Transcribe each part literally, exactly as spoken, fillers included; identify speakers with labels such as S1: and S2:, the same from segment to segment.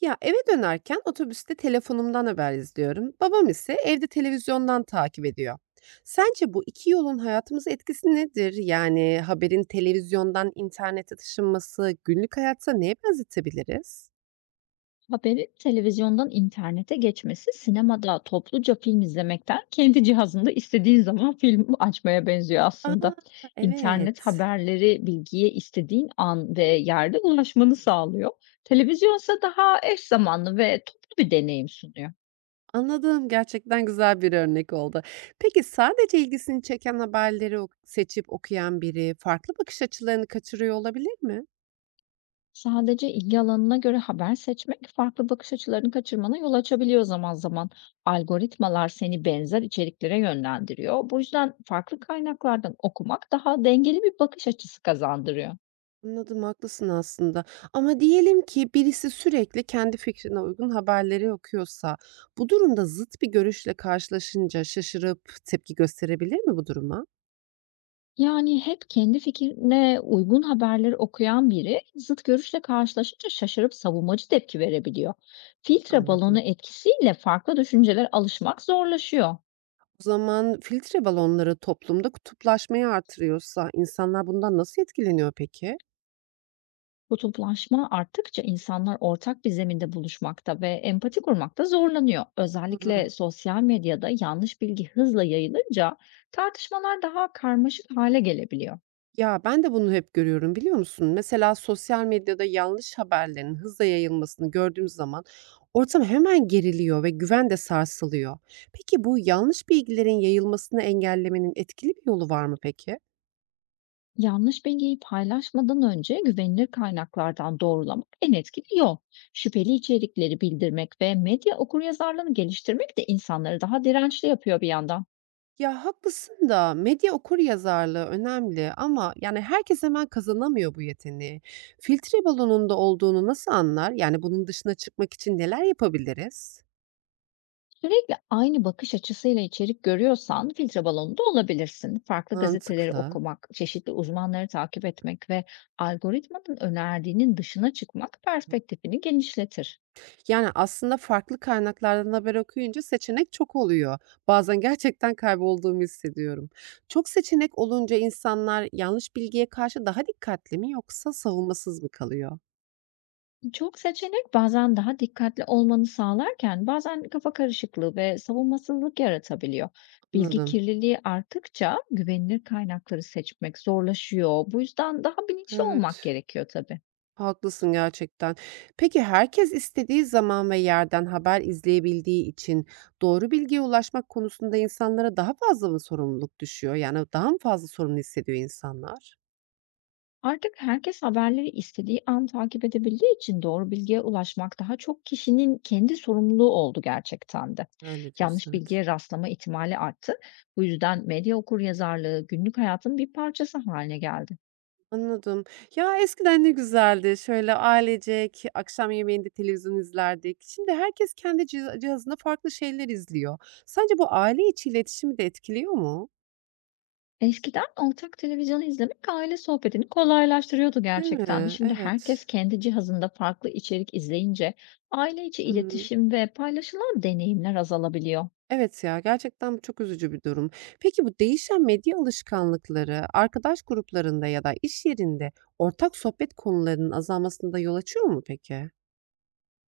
S1: Ya, eve dönerken otobüste telefonumdan haber izliyorum. Babam ise evde televizyondan takip ediyor. Sence bu iki yolun hayatımıza etkisi nedir? Yani haberin televizyondan internete taşınması günlük hayatta neye benzetebiliriz?
S2: Haberin televizyondan internete geçmesi sinemada topluca film izlemekten kendi cihazında istediğin zaman film açmaya benziyor
S1: A!
S2: aslında. İnternet
S1: Evet.
S2: haberleri bilgiye istediğin an ve yerde ulaşmanı sağlıyor. Televizyonsa daha eş zamanlı ve toplu bir deneyim sunuyor.
S1: Anladım. Gerçekten güzel bir örnek oldu. Peki sadece ilgisini çeken haberleri ok seçip okuyan biri farklı bakış açılarını kaçırıyor olabilir mi?
S2: Sadece ilgi alanına göre haber seçmek farklı bakış açılarını kaçırmana yol açabiliyor zaman zaman. Algoritmalar seni benzer içeriklere yönlendiriyor. Bu yüzden farklı kaynaklardan okumak daha dengeli bir bakış açısı kazandırıyor.
S1: Anladım, haklısın aslında, ama diyelim ki birisi sürekli kendi fikrine uygun haberleri okuyorsa, bu durumda zıt bir görüşle karşılaşınca şaşırıp tepki gösterebilir mi bu duruma?
S2: Yani hep kendi fikrine uygun haberleri okuyan biri zıt görüşle karşılaşınca şaşırıp savunmacı tepki verebiliyor. Filtre balonu
S1: Anladım.
S2: etkisiyle farklı düşüncelere alışmak zorlaşıyor.
S1: O zaman filtre balonları toplumda kutuplaşmayı artırıyorsa insanlar bundan nasıl etkileniyor peki?
S2: Kutuplaşma arttıkça insanlar ortak bir zeminde buluşmakta ve empati kurmakta zorlanıyor.
S1: Doğru.
S2: Özellikle sosyal medyada yanlış bilgi hızla yayılınca tartışmalar daha karmaşık hale gelebiliyor.
S1: Ya, ben de bunu hep görüyorum, biliyor musun? Mesela sosyal medyada yanlış haberlerin hızla yayılmasını gördüğüm zaman ortam hemen geriliyor ve güven de sarsılıyor. Peki bu yanlış bilgilerin yayılmasını engellemenin etkili bir yolu var mı peki?
S2: Yanlış bilgiyi paylaşmadan önce güvenilir kaynaklardan doğrulamak en etkili yol. Şüpheli içerikleri bildirmek ve medya okuryazarlığını geliştirmek de insanları daha dirençli yapıyor bir yandan.
S1: Ya, haklısın da medya okuryazarlığı önemli, ama yani herkes hemen kazanamıyor bu yeteneği. Filtre balonunda olduğunu nasıl anlar? Yani bunun dışına çıkmak için neler yapabiliriz?
S2: Sürekli aynı bakış açısıyla içerik görüyorsan filtre balonunda olabilirsin. Farklı gazeteleri
S1: Mantıklı.
S2: okumak, çeşitli uzmanları takip etmek ve algoritmanın önerdiğinin dışına çıkmak perspektifini genişletir.
S1: Yani, aslında farklı kaynaklardan haber okuyunca seçenek çok oluyor. Bazen gerçekten kaybolduğumu hissediyorum. Çok seçenek olunca insanlar yanlış bilgiye karşı daha dikkatli mi yoksa savunmasız mı kalıyor?
S2: Çok seçenek bazen daha dikkatli olmanı sağlarken bazen kafa karışıklığı ve savunmasızlık yaratabiliyor. Bilgi
S1: Anladım.
S2: kirliliği arttıkça güvenilir kaynakları seçmek zorlaşıyor. Bu yüzden daha bilinçli olmak
S1: Evet,
S2: gerekiyor tabii.
S1: haklısın gerçekten. Peki herkes istediği zaman ve yerden haber izleyebildiği için doğru bilgiye ulaşmak konusunda insanlara daha fazla mı sorumluluk düşüyor? Yani, daha mı fazla sorumlu hissediyor insanlar?
S2: Artık herkes haberleri istediği an takip edebildiği için doğru bilgiye ulaşmak daha çok kişinin kendi sorumluluğu oldu gerçekten de.
S1: Öyle diyorsun,
S2: Yanlış
S1: evet.
S2: bilgiye rastlama ihtimali arttı. Bu yüzden medya okuryazarlığı günlük hayatın bir parçası haline geldi.
S1: Anladım. Ya, eskiden ne güzeldi. Şöyle ailecek akşam yemeğinde televizyon izlerdik. Şimdi herkes kendi ciha cihazında farklı şeyler izliyor. Sence bu aile içi iletişimi de etkiliyor mu?
S2: Eskiden ortak televizyonu izlemek aile sohbetini kolaylaştırıyordu
S1: Değil
S2: gerçekten. de.
S1: mi?
S2: Şimdi herkes
S1: Evet.
S2: kendi cihazında farklı içerik izleyince aile içi
S1: Hı.
S2: iletişim ve paylaşılan deneyimler azalabiliyor.
S1: Evet ya, gerçekten bu çok üzücü bir durum. Peki bu değişen medya alışkanlıkları arkadaş gruplarında ya da iş yerinde ortak sohbet konularının azalmasında yol açıyor mu peki?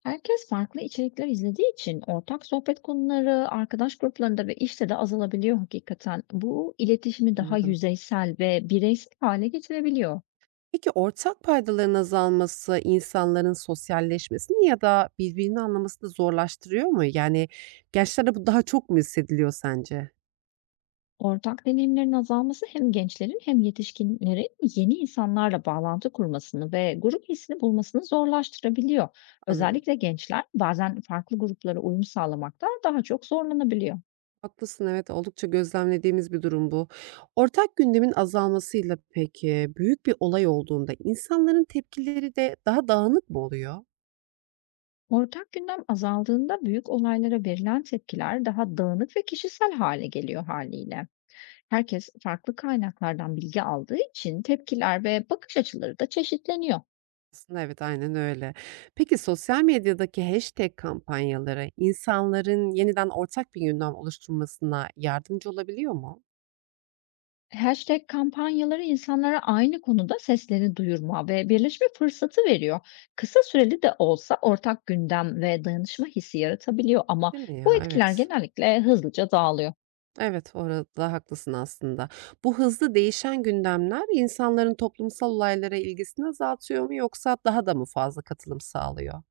S2: Herkes farklı içerikler izlediği için ortak sohbet konuları arkadaş gruplarında ve işte de azalabiliyor hakikaten. Bu iletişimi daha
S1: Anladım.
S2: yüzeysel ve bireysel hale getirebiliyor.
S1: Peki ortak paydaların azalması insanların sosyalleşmesini ya da birbirini anlamasını zorlaştırıyor mu? Yani gençlerde bu daha çok mu hissediliyor sence?
S2: Ortak deneyimlerin azalması hem gençlerin hem yetişkinlerin yeni insanlarla bağlantı kurmasını ve grup hissini bulmasını zorlaştırabiliyor.
S1: Anladım.
S2: Özellikle gençler bazen farklı gruplara uyum sağlamakta daha çok zorlanabiliyor.
S1: Haklısın, evet, oldukça gözlemlediğimiz bir durum bu. Ortak gündemin azalmasıyla peki büyük bir olay olduğunda insanların tepkileri de daha dağınık mı oluyor?
S2: Ortak gündem azaldığında büyük olaylara verilen tepkiler daha dağınık ve kişisel hale geliyor haliyle. Herkes farklı kaynaklardan bilgi aldığı için tepkiler ve bakış açıları da çeşitleniyor.
S1: Aslında evet, aynen öyle. Peki sosyal medyadaki hashtag kampanyaları insanların yeniden ortak bir gündem oluşturmasına yardımcı olabiliyor mu?
S2: Hashtag kampanyaları insanlara aynı konuda seslerini duyurma ve birleşme fırsatı veriyor. Kısa süreli de olsa ortak gündem ve dayanışma hissi yaratabiliyor ama
S1: Değil mi
S2: bu
S1: ya?
S2: etkiler
S1: Evet.
S2: genellikle hızlıca dağılıyor.
S1: Evet, orada haklısın aslında. Bu hızlı değişen gündemler insanların toplumsal olaylara ilgisini azaltıyor mu yoksa daha da mı fazla katılım sağlıyor?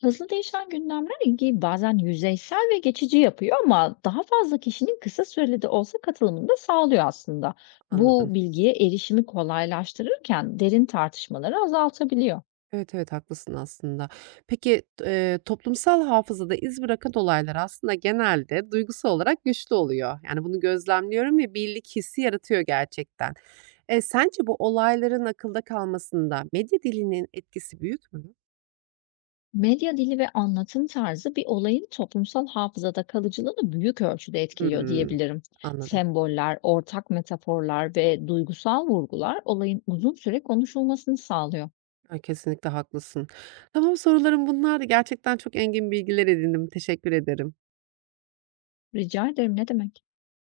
S2: Hızlı değişen gündemler ilgiyi bazen yüzeysel ve geçici yapıyor ama daha fazla kişinin kısa süreli de olsa katılımını da sağlıyor aslında.
S1: Anladım.
S2: Bu bilgiye erişimi kolaylaştırırken derin tartışmaları azaltabiliyor.
S1: Evet evet, haklısın aslında. Peki t- eee, toplumsal hafızada iz bırakan olaylar aslında genelde duygusal olarak güçlü oluyor. Yani bunu gözlemliyorum ve birlik hissi yaratıyor gerçekten. E, sence bu olayların akılda kalmasında medya dilinin etkisi büyük mü?
S2: Medya dili ve anlatım tarzı bir olayın toplumsal hafızada kalıcılığını büyük ölçüde etkiliyor
S1: Hmm,
S2: diyebilirim.
S1: anladım.
S2: Semboller, ortak metaforlar ve duygusal vurgular olayın uzun süre konuşulmasını sağlıyor.
S1: Ya, kesinlikle haklısın. Tamam, sorularım bunlardı. Gerçekten çok engin bilgiler edindim. Teşekkür ederim.
S2: Rica ederim, ne demek?